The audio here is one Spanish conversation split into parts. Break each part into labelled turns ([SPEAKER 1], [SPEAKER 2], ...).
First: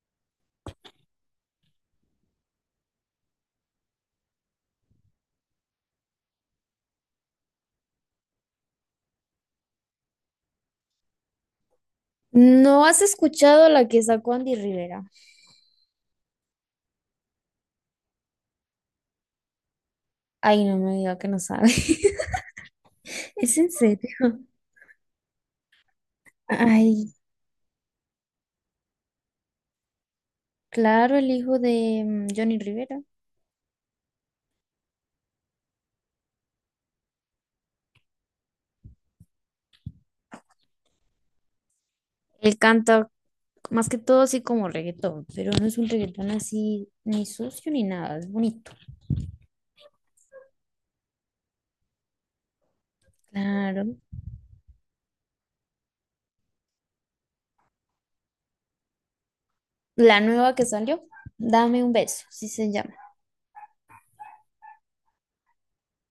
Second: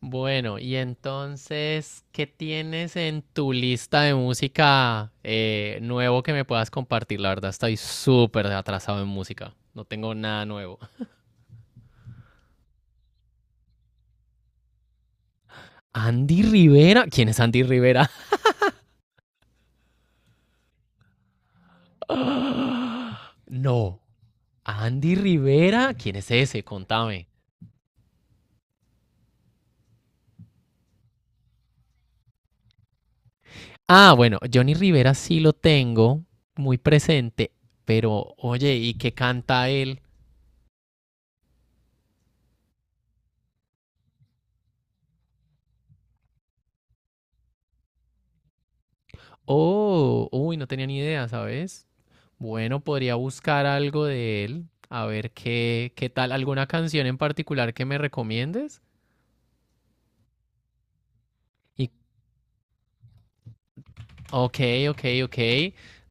[SPEAKER 1] Bueno, y entonces, ¿qué tienes en tu lista de música nuevo que me puedas compartir? La verdad, estoy súper atrasado en música. No tengo nada nuevo.
[SPEAKER 2] ¿No has escuchado la que sacó Andy Rivera?
[SPEAKER 1] Andy Rivera. ¿Quién es Andy Rivera?
[SPEAKER 2] Ay, no me diga que no sabe.
[SPEAKER 1] Ah,
[SPEAKER 2] ¿Es en
[SPEAKER 1] no.
[SPEAKER 2] serio?
[SPEAKER 1] Andy Rivera. ¿Quién es ese?
[SPEAKER 2] Ay,
[SPEAKER 1] Contame.
[SPEAKER 2] claro, el hijo de Johnny Rivera.
[SPEAKER 1] Ah, bueno, Johnny Rivera sí lo tengo muy presente, pero oye, ¿y qué canta él?
[SPEAKER 2] Él canta más que todo así como reggaetón, pero no es un reggaetón así ni sucio ni nada, es bonito.
[SPEAKER 1] Oh, uy, no tenía ni idea, ¿sabes? Bueno, podría buscar
[SPEAKER 2] Claro.
[SPEAKER 1] algo de él, a ver qué tal, alguna canción en particular que me recomiendes.
[SPEAKER 2] La nueva que salió, Dame
[SPEAKER 1] Y,
[SPEAKER 2] un beso, sí se llama.
[SPEAKER 1] ok, ok, ok,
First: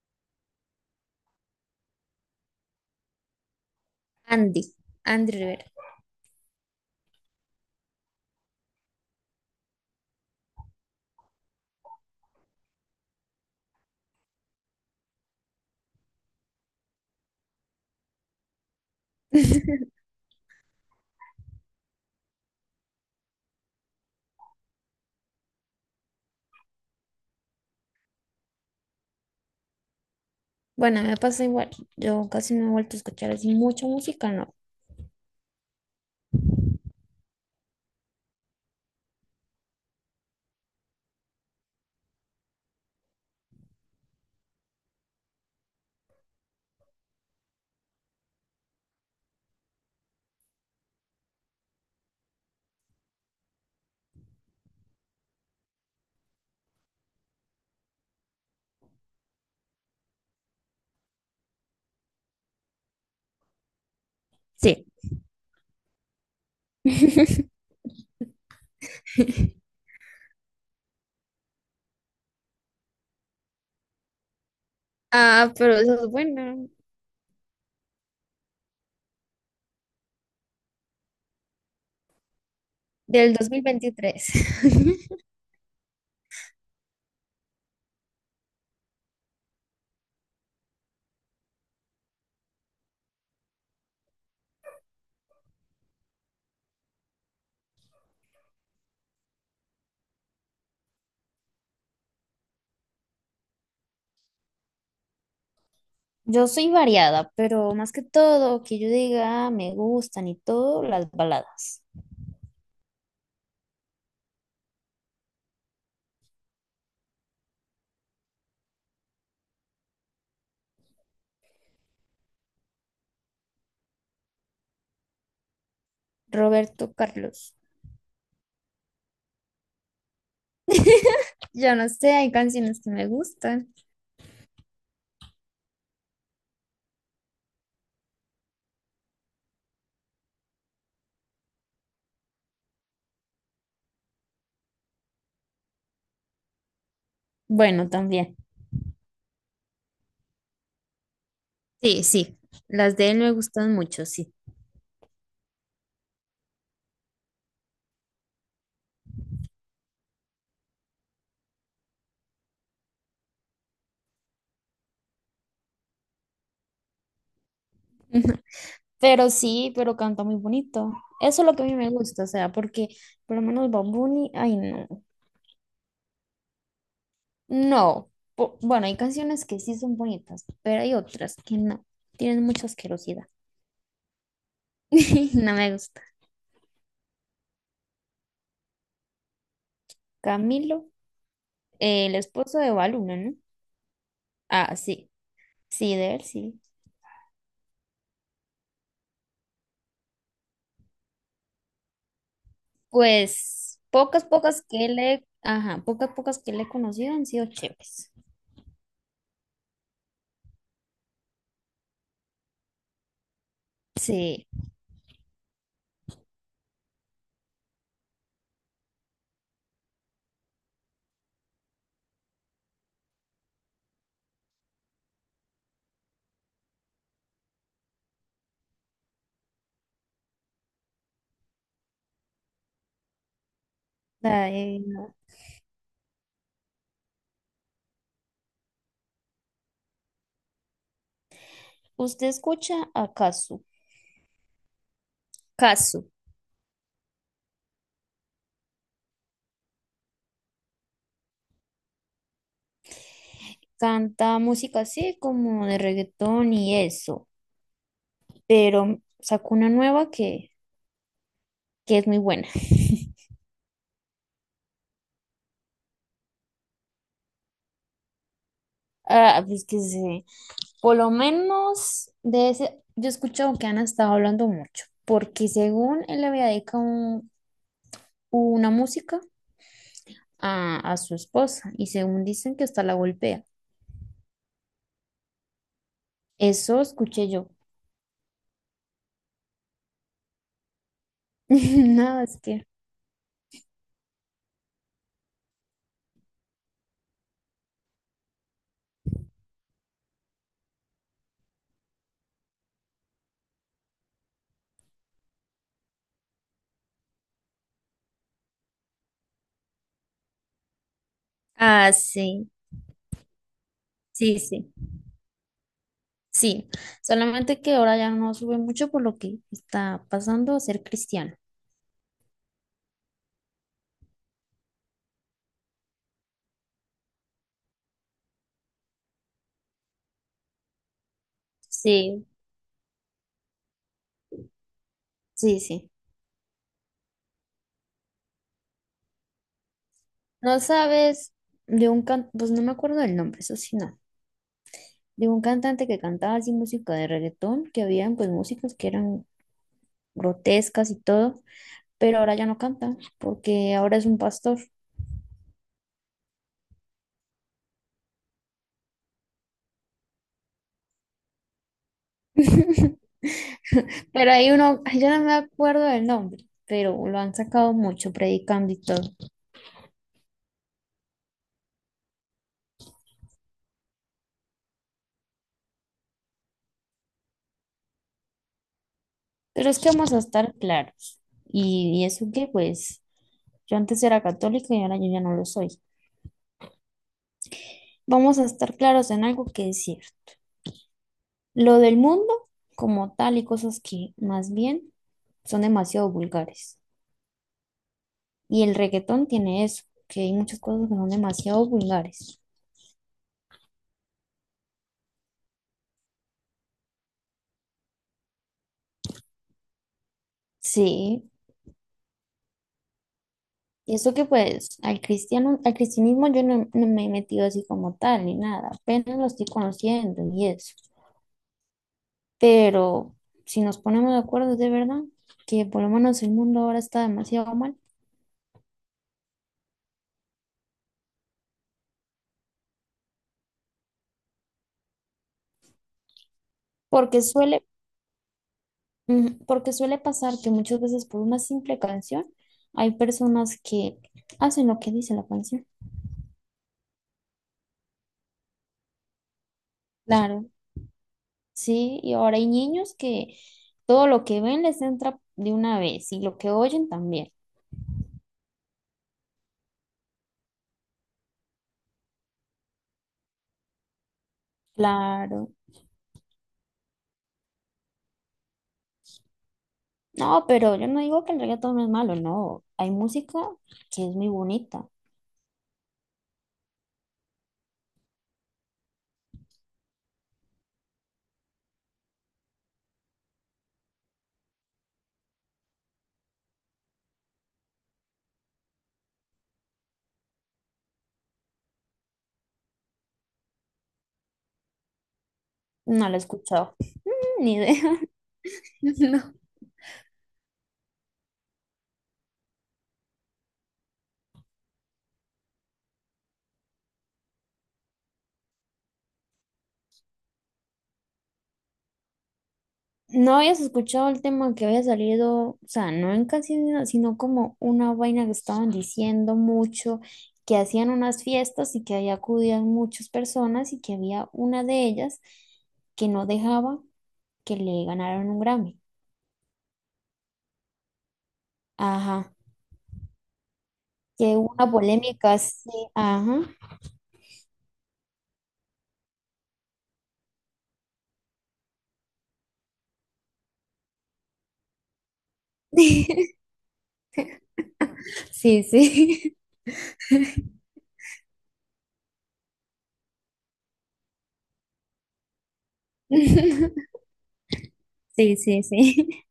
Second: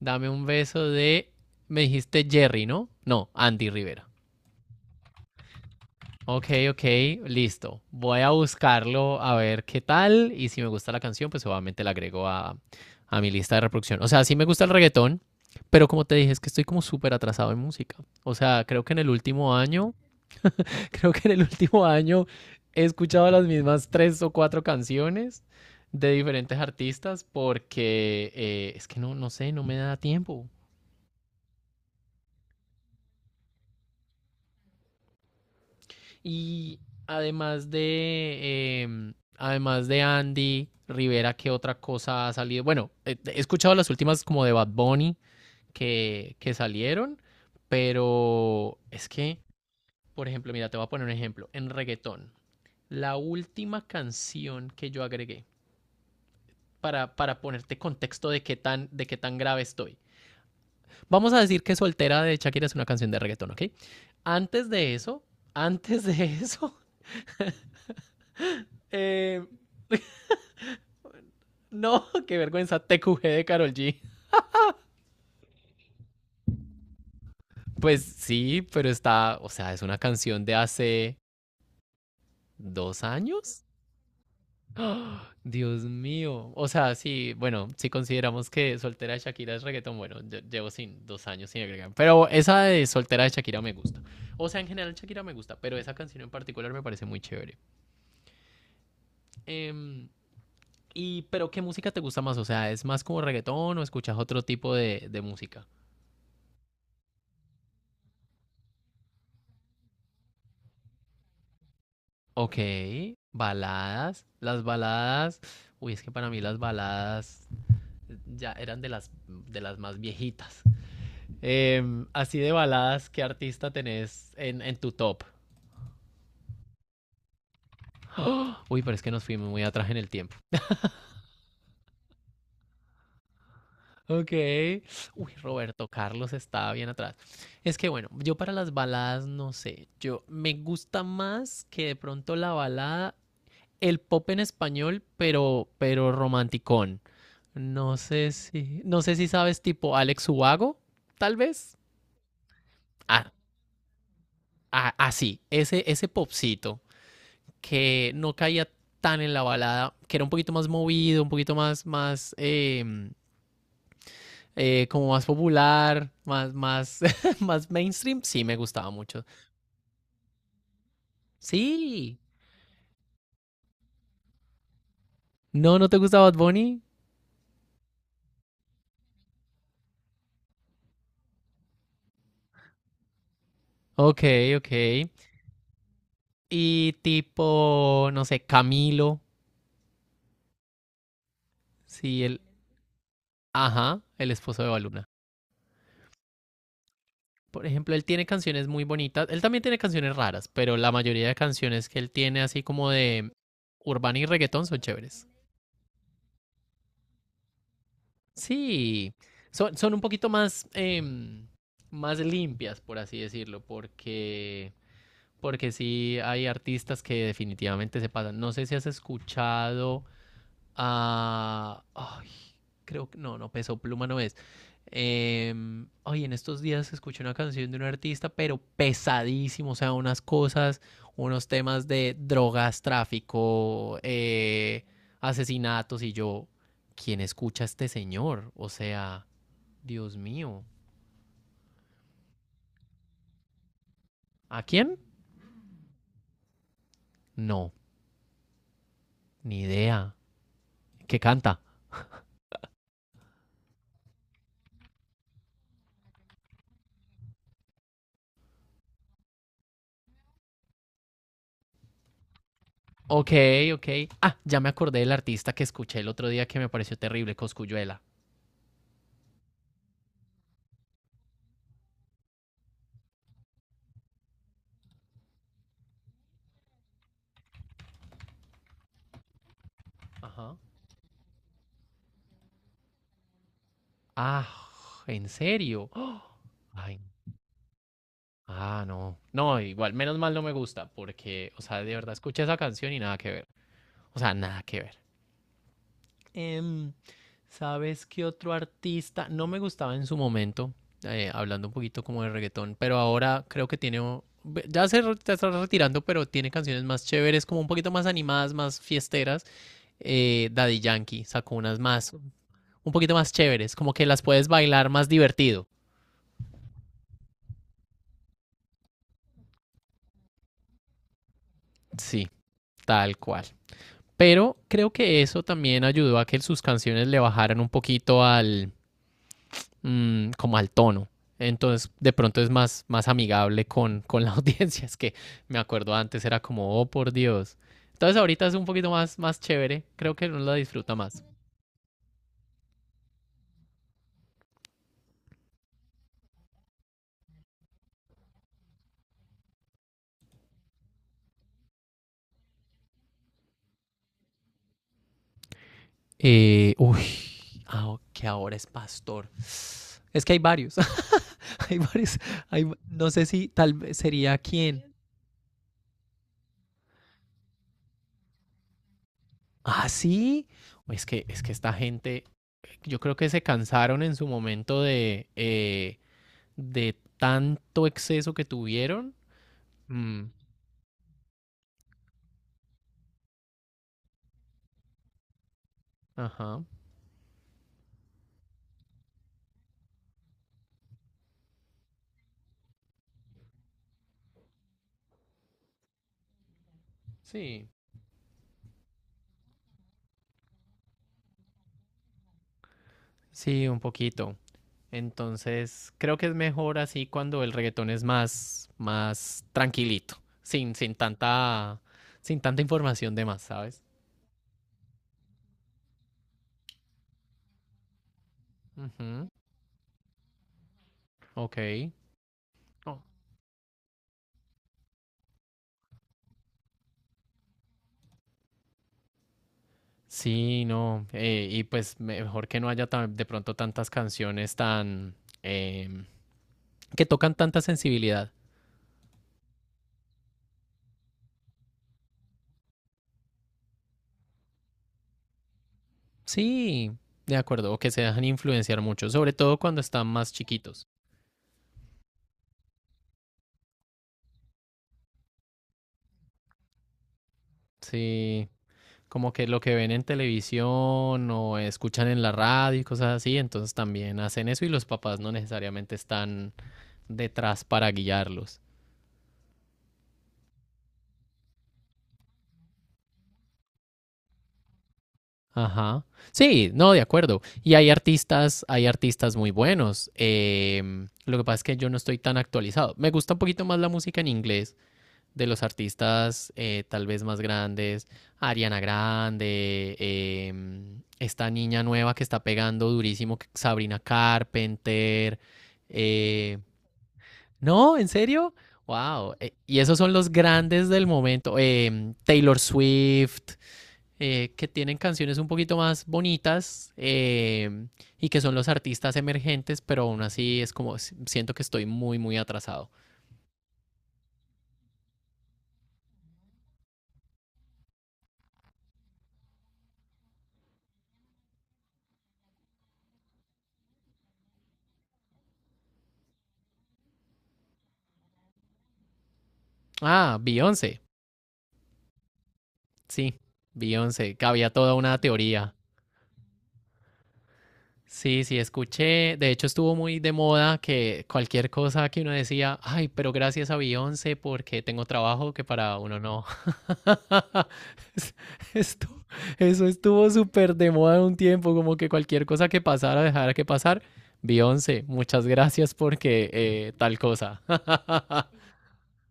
[SPEAKER 1] dame un beso me dijiste Jerry, ¿no? No, Andy Rivera.
[SPEAKER 2] Andy, Andy Rivera.
[SPEAKER 1] Ok, ok, listo. Voy a buscarlo a ver qué tal y si me gusta la canción, pues obviamente la agrego a mi lista de reproducción. O sea, sí me gusta el reggaetón, pero como te dije, es que estoy como súper atrasado en música. O sea, creo que en el último año Creo que en el último año he escuchado las mismas tres o cuatro canciones de diferentes artistas porque es que no, no sé, no me da tiempo.
[SPEAKER 2] Bueno, me pasa igual. Yo casi no he vuelto a escuchar así mucha música, no.
[SPEAKER 1] Y además de, además de Andy Rivera, ¿qué otra cosa ha salido? Bueno, he escuchado las últimas como de Bad Bunny que salieron, pero es que, por ejemplo, mira, te voy a poner un ejemplo. En reggaetón, la última canción que yo agregué para ponerte contexto de qué tan grave estoy. Vamos a decir que Soltera de Shakira es una canción de reggaetón, ¿ok? Antes
[SPEAKER 2] Sí.
[SPEAKER 1] de eso, antes de eso, eh, no, qué vergüenza, TQG de Carol G.
[SPEAKER 2] Ah, pero eso es bueno.
[SPEAKER 1] Pues sí, pero está, o sea, es una canción de hace dos
[SPEAKER 2] Del dos mil
[SPEAKER 1] años,
[SPEAKER 2] veintitrés.
[SPEAKER 1] ¡Ah! Dios mío. O sea, sí, bueno, si consideramos que soltera de Shakira es reggaetón, bueno, llevo sin 2 años sin agregar. Pero esa de soltera de Shakira me gusta. O sea, en general Shakira me gusta, pero esa canción en particular me parece muy chévere. Em, pero ¿qué música te gusta más? O sea, ¿es más como reggaetón o escuchas otro tipo de música?
[SPEAKER 2] Yo soy variada, pero más que todo, que yo diga "Ah, me gustan y todo, las baladas".
[SPEAKER 1] Ok, baladas. Las baladas. Uy, es que para mí las baladas ya eran de las más viejitas. Así de baladas, ¿qué artista tenés en tu top?
[SPEAKER 2] Roberto Carlos.
[SPEAKER 1] ¡Oh! Uy, pero es que nos fuimos muy atrás en el tiempo.
[SPEAKER 2] Yo no sé, hay canciones que me gustan.
[SPEAKER 1] Ok. Uy, Roberto Carlos estaba bien atrás. Es que bueno, yo para las baladas no sé. Yo me gusta más que de pronto la balada, el pop en español, pero romanticón.
[SPEAKER 2] Bueno,
[SPEAKER 1] No sé
[SPEAKER 2] también.
[SPEAKER 1] si, no sé si sabes tipo Alex Ubago, tal vez.
[SPEAKER 2] Sí, sí, las de él
[SPEAKER 1] Ah,
[SPEAKER 2] me gustan mucho, sí.
[SPEAKER 1] ah, ah, sí, ese popcito que no caía tan en la balada, que era un poquito más movido, un poquito como más popular, más mainstream, sí me gustaba mucho.
[SPEAKER 2] Pero sí, pero canta muy bonito. Eso es lo que a mí me
[SPEAKER 1] Sí.
[SPEAKER 2] gusta, o sea, porque por lo menos Bad Bunny, ay no.
[SPEAKER 1] No, ¿no te gusta Bad Bunny?
[SPEAKER 2] No. Bueno, hay canciones que sí son bonitas, pero hay otras que no. Tienen mucha asquerosidad.
[SPEAKER 1] Ok, ok.
[SPEAKER 2] No me gusta.
[SPEAKER 1] Y tipo, no sé, Camilo,
[SPEAKER 2] Camilo, el
[SPEAKER 1] sí, el,
[SPEAKER 2] esposo de Baluna, ¿no?
[SPEAKER 1] ajá, el esposo de
[SPEAKER 2] Ah,
[SPEAKER 1] Baluna.
[SPEAKER 2] sí, sí, de él, sí.
[SPEAKER 1] Por ejemplo, él tiene canciones muy bonitas. Él también tiene canciones raras, pero la mayoría de canciones que él tiene, así como de
[SPEAKER 2] Pues
[SPEAKER 1] urbana
[SPEAKER 2] pocas,
[SPEAKER 1] y
[SPEAKER 2] pocas
[SPEAKER 1] reggaetón, son
[SPEAKER 2] que
[SPEAKER 1] chéveres.
[SPEAKER 2] le, ajá, pocas, pocas que le he conocido han sido chéveres.
[SPEAKER 1] Sí, son un poquito más, más limpias, por así decirlo,
[SPEAKER 2] Sí.
[SPEAKER 1] porque sí hay artistas que definitivamente se pasan. No sé si has escuchado a... Ay, creo que no, Peso Pluma no es. Ay, en estos días escuché una canción de un artista, pero pesadísimo, o sea, unas cosas, unos temas de drogas, tráfico,
[SPEAKER 2] La de-
[SPEAKER 1] asesinatos, y yo, ¿quién escucha a este señor? O sea, Dios mío.
[SPEAKER 2] ¿Usted escucha a Kazu?
[SPEAKER 1] ¿A quién?
[SPEAKER 2] Kazu.
[SPEAKER 1] No, ni idea. ¿Qué canta?
[SPEAKER 2] Canta música así como de reggaetón y eso, pero sacó una nueva que es muy buena.
[SPEAKER 1] Ok, ok. Ah, ya me acordé del artista que escuché el otro día que me pareció terrible, Cosculluela.
[SPEAKER 2] Ah, pues que sí. Por lo menos de ese, yo he escuchado que han estado hablando mucho, porque según él le había dedicado una música
[SPEAKER 1] Ajá.
[SPEAKER 2] a su esposa y según dicen que hasta la golpea.
[SPEAKER 1] Ah, ¿en serio? ¡Oh!
[SPEAKER 2] Eso
[SPEAKER 1] Ay,
[SPEAKER 2] escuché yo.
[SPEAKER 1] ah, no. No, igual, menos mal no me gusta, porque, o sea, de verdad
[SPEAKER 2] Nada, es
[SPEAKER 1] escuché esa
[SPEAKER 2] que...
[SPEAKER 1] canción y nada que ver. O sea, nada que ver. Em, ¿sabes qué otro artista? No me gustaba en su momento, hablando un poquito como de reggaetón, pero ahora creo que tiene, o- ve- ya se re- ya está retirando, pero tiene canciones más chéveres, como un poquito más animadas, más fiesteras. Daddy Yankee sacó unas
[SPEAKER 2] Ah,
[SPEAKER 1] más,
[SPEAKER 2] sí,
[SPEAKER 1] un poquito más chéveres, como que las
[SPEAKER 2] sí,
[SPEAKER 1] puedes
[SPEAKER 2] sí.
[SPEAKER 1] bailar más divertido.
[SPEAKER 2] Sí, solamente que ahora ya no sube mucho por lo que está pasando a ser cristiano.
[SPEAKER 1] Sí, tal cual. Pero creo que eso también ayudó a que sus canciones le bajaran un poquito como al tono. Entonces, de
[SPEAKER 2] Sí.
[SPEAKER 1] pronto es más amigable con la audiencia. Es que me
[SPEAKER 2] Sí, sí.
[SPEAKER 1] acuerdo antes era como, oh, por Dios. Entonces, ahorita es un poquito más chévere. Creo que uno la
[SPEAKER 2] No
[SPEAKER 1] disfruta más.
[SPEAKER 2] sabes de un cantante, pues no me acuerdo del nombre, eso sí, no. De un cantante que cantaba así música de reggaetón, que habían pues músicas que eran grotescas y todo, pero ahora ya no canta, porque ahora es un pastor.
[SPEAKER 1] Uy, ah, ok, que ahora es pastor. Es que hay varios. Hay varios. No sé si tal vez
[SPEAKER 2] Pero
[SPEAKER 1] sería
[SPEAKER 2] hay uno,
[SPEAKER 1] quién.
[SPEAKER 2] ay, yo no me acuerdo del nombre, pero lo han sacado mucho predicando y todo.
[SPEAKER 1] Ah, sí. Uy, es que esta gente yo creo que se cansaron en su momento de tanto exceso que tuvieron.
[SPEAKER 2] Pero es que vamos a
[SPEAKER 1] Mm,
[SPEAKER 2] estar claros. Y eso que pues yo antes era católica y ahora yo ya no lo soy.
[SPEAKER 1] ajá.
[SPEAKER 2] Vamos a estar claros en algo que es cierto. Lo del mundo como tal y cosas que más bien son demasiado vulgares.
[SPEAKER 1] Sí.
[SPEAKER 2] Y el reggaetón tiene eso, que hay muchas cosas que son demasiado vulgares.
[SPEAKER 1] Sí, un poquito. Entonces, creo que es mejor así cuando el reggaetón es más tranquilito, sin, sin
[SPEAKER 2] Sí,
[SPEAKER 1] tanta, sin tanta información de más, ¿sabes?
[SPEAKER 2] y eso que pues al cristiano, al cristianismo yo no me he metido así como tal ni nada, apenas lo
[SPEAKER 1] Ujú,
[SPEAKER 2] estoy conociendo y eso.
[SPEAKER 1] ok. Oh.
[SPEAKER 2] Pero si nos ponemos de acuerdo de verdad, que por lo menos el mundo ahora está demasiado mal,
[SPEAKER 1] Sí, no. Y pues mejor que no haya de pronto tantas canciones em, que
[SPEAKER 2] porque
[SPEAKER 1] tocan tanta
[SPEAKER 2] suele,
[SPEAKER 1] sensibilidad.
[SPEAKER 2] ujú, porque suele pasar que muchas veces por una simple canción hay personas que hacen lo que dice la canción.
[SPEAKER 1] Sí, de acuerdo, o que se dejan influenciar mucho, sobre todo cuando están más
[SPEAKER 2] Claro.
[SPEAKER 1] chiquitos.
[SPEAKER 2] Sí, y ahora hay niños que todo lo que ven les entra de una vez y lo que oyen también.
[SPEAKER 1] Sí, como que lo que ven en televisión o escuchan en la radio y cosas así, entonces también hacen eso y los papás no
[SPEAKER 2] Claro.
[SPEAKER 1] necesariamente están detrás para guiarlos.
[SPEAKER 2] No, pero yo no digo que el reggaetón no es malo, no. Hay música que es muy bonita.
[SPEAKER 1] Ajá. Sí, no, de acuerdo. Y hay artistas muy buenos. Lo que pasa es que yo no estoy tan actualizado. Me gusta un poquito más la música en inglés de los artistas tal vez más grandes, Ariana Grande, esta niña nueva que está pegando durísimo, Sabrina Carpenter.
[SPEAKER 2] No la he
[SPEAKER 1] eh,
[SPEAKER 2] escuchado. Ni idea.
[SPEAKER 1] no, ¿en serio? Wow.
[SPEAKER 2] No.
[SPEAKER 1] Y esos son los grandes del momento. Taylor Swift, que tienen canciones un poquito más bonitas y que son los artistas emergentes, pero aún así es como, siento que estoy muy, muy atrasado.
[SPEAKER 2] No habías escuchado el tema que había salido, o sea, no en canciones, sino como una vaina que estaban diciendo mucho, que hacían unas fiestas y que ahí acudían muchas personas y que había una de ellas que no dejaba que le ganaron un Grammy.
[SPEAKER 1] Ah, Beyoncé.
[SPEAKER 2] Ajá.
[SPEAKER 1] Sí, Beyoncé,
[SPEAKER 2] Que
[SPEAKER 1] que
[SPEAKER 2] hubo una
[SPEAKER 1] había toda una
[SPEAKER 2] polémica, sí,
[SPEAKER 1] teoría.
[SPEAKER 2] ajá.
[SPEAKER 1] Sí, sí, escuché. De hecho, estuvo muy de moda que cualquier cosa que uno decía, ay, pero gracias a Beyoncé porque tengo trabajo que para uno no. Es-
[SPEAKER 2] Sí,
[SPEAKER 1] Esto,
[SPEAKER 2] sí.
[SPEAKER 1] eso estuvo súper de moda un tiempo, como que cualquier cosa que pasara, dejara que pasar. Beyoncé, muchas gracias porque tal cosa.
[SPEAKER 2] Sí, sí, sí.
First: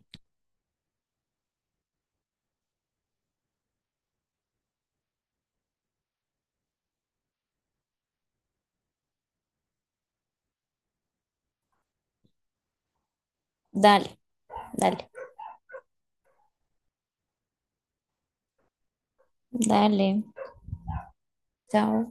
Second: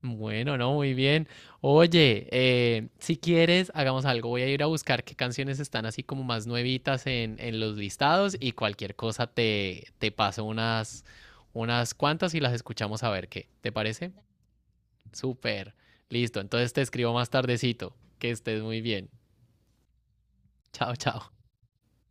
[SPEAKER 1] Bueno, no, muy bien. Oye, si quieres, hagamos algo. Voy a ir a buscar qué canciones están así como más nuevitas en los listados y cualquier cosa te paso unas, cuantas y las escuchamos a ver qué. ¿Te
[SPEAKER 2] Dale,
[SPEAKER 1] parece?
[SPEAKER 2] dale,
[SPEAKER 1] Súper. Listo. Entonces te escribo más tardecito. Que estés muy bien.
[SPEAKER 2] dale.
[SPEAKER 1] Chao, chao.
[SPEAKER 2] Chao.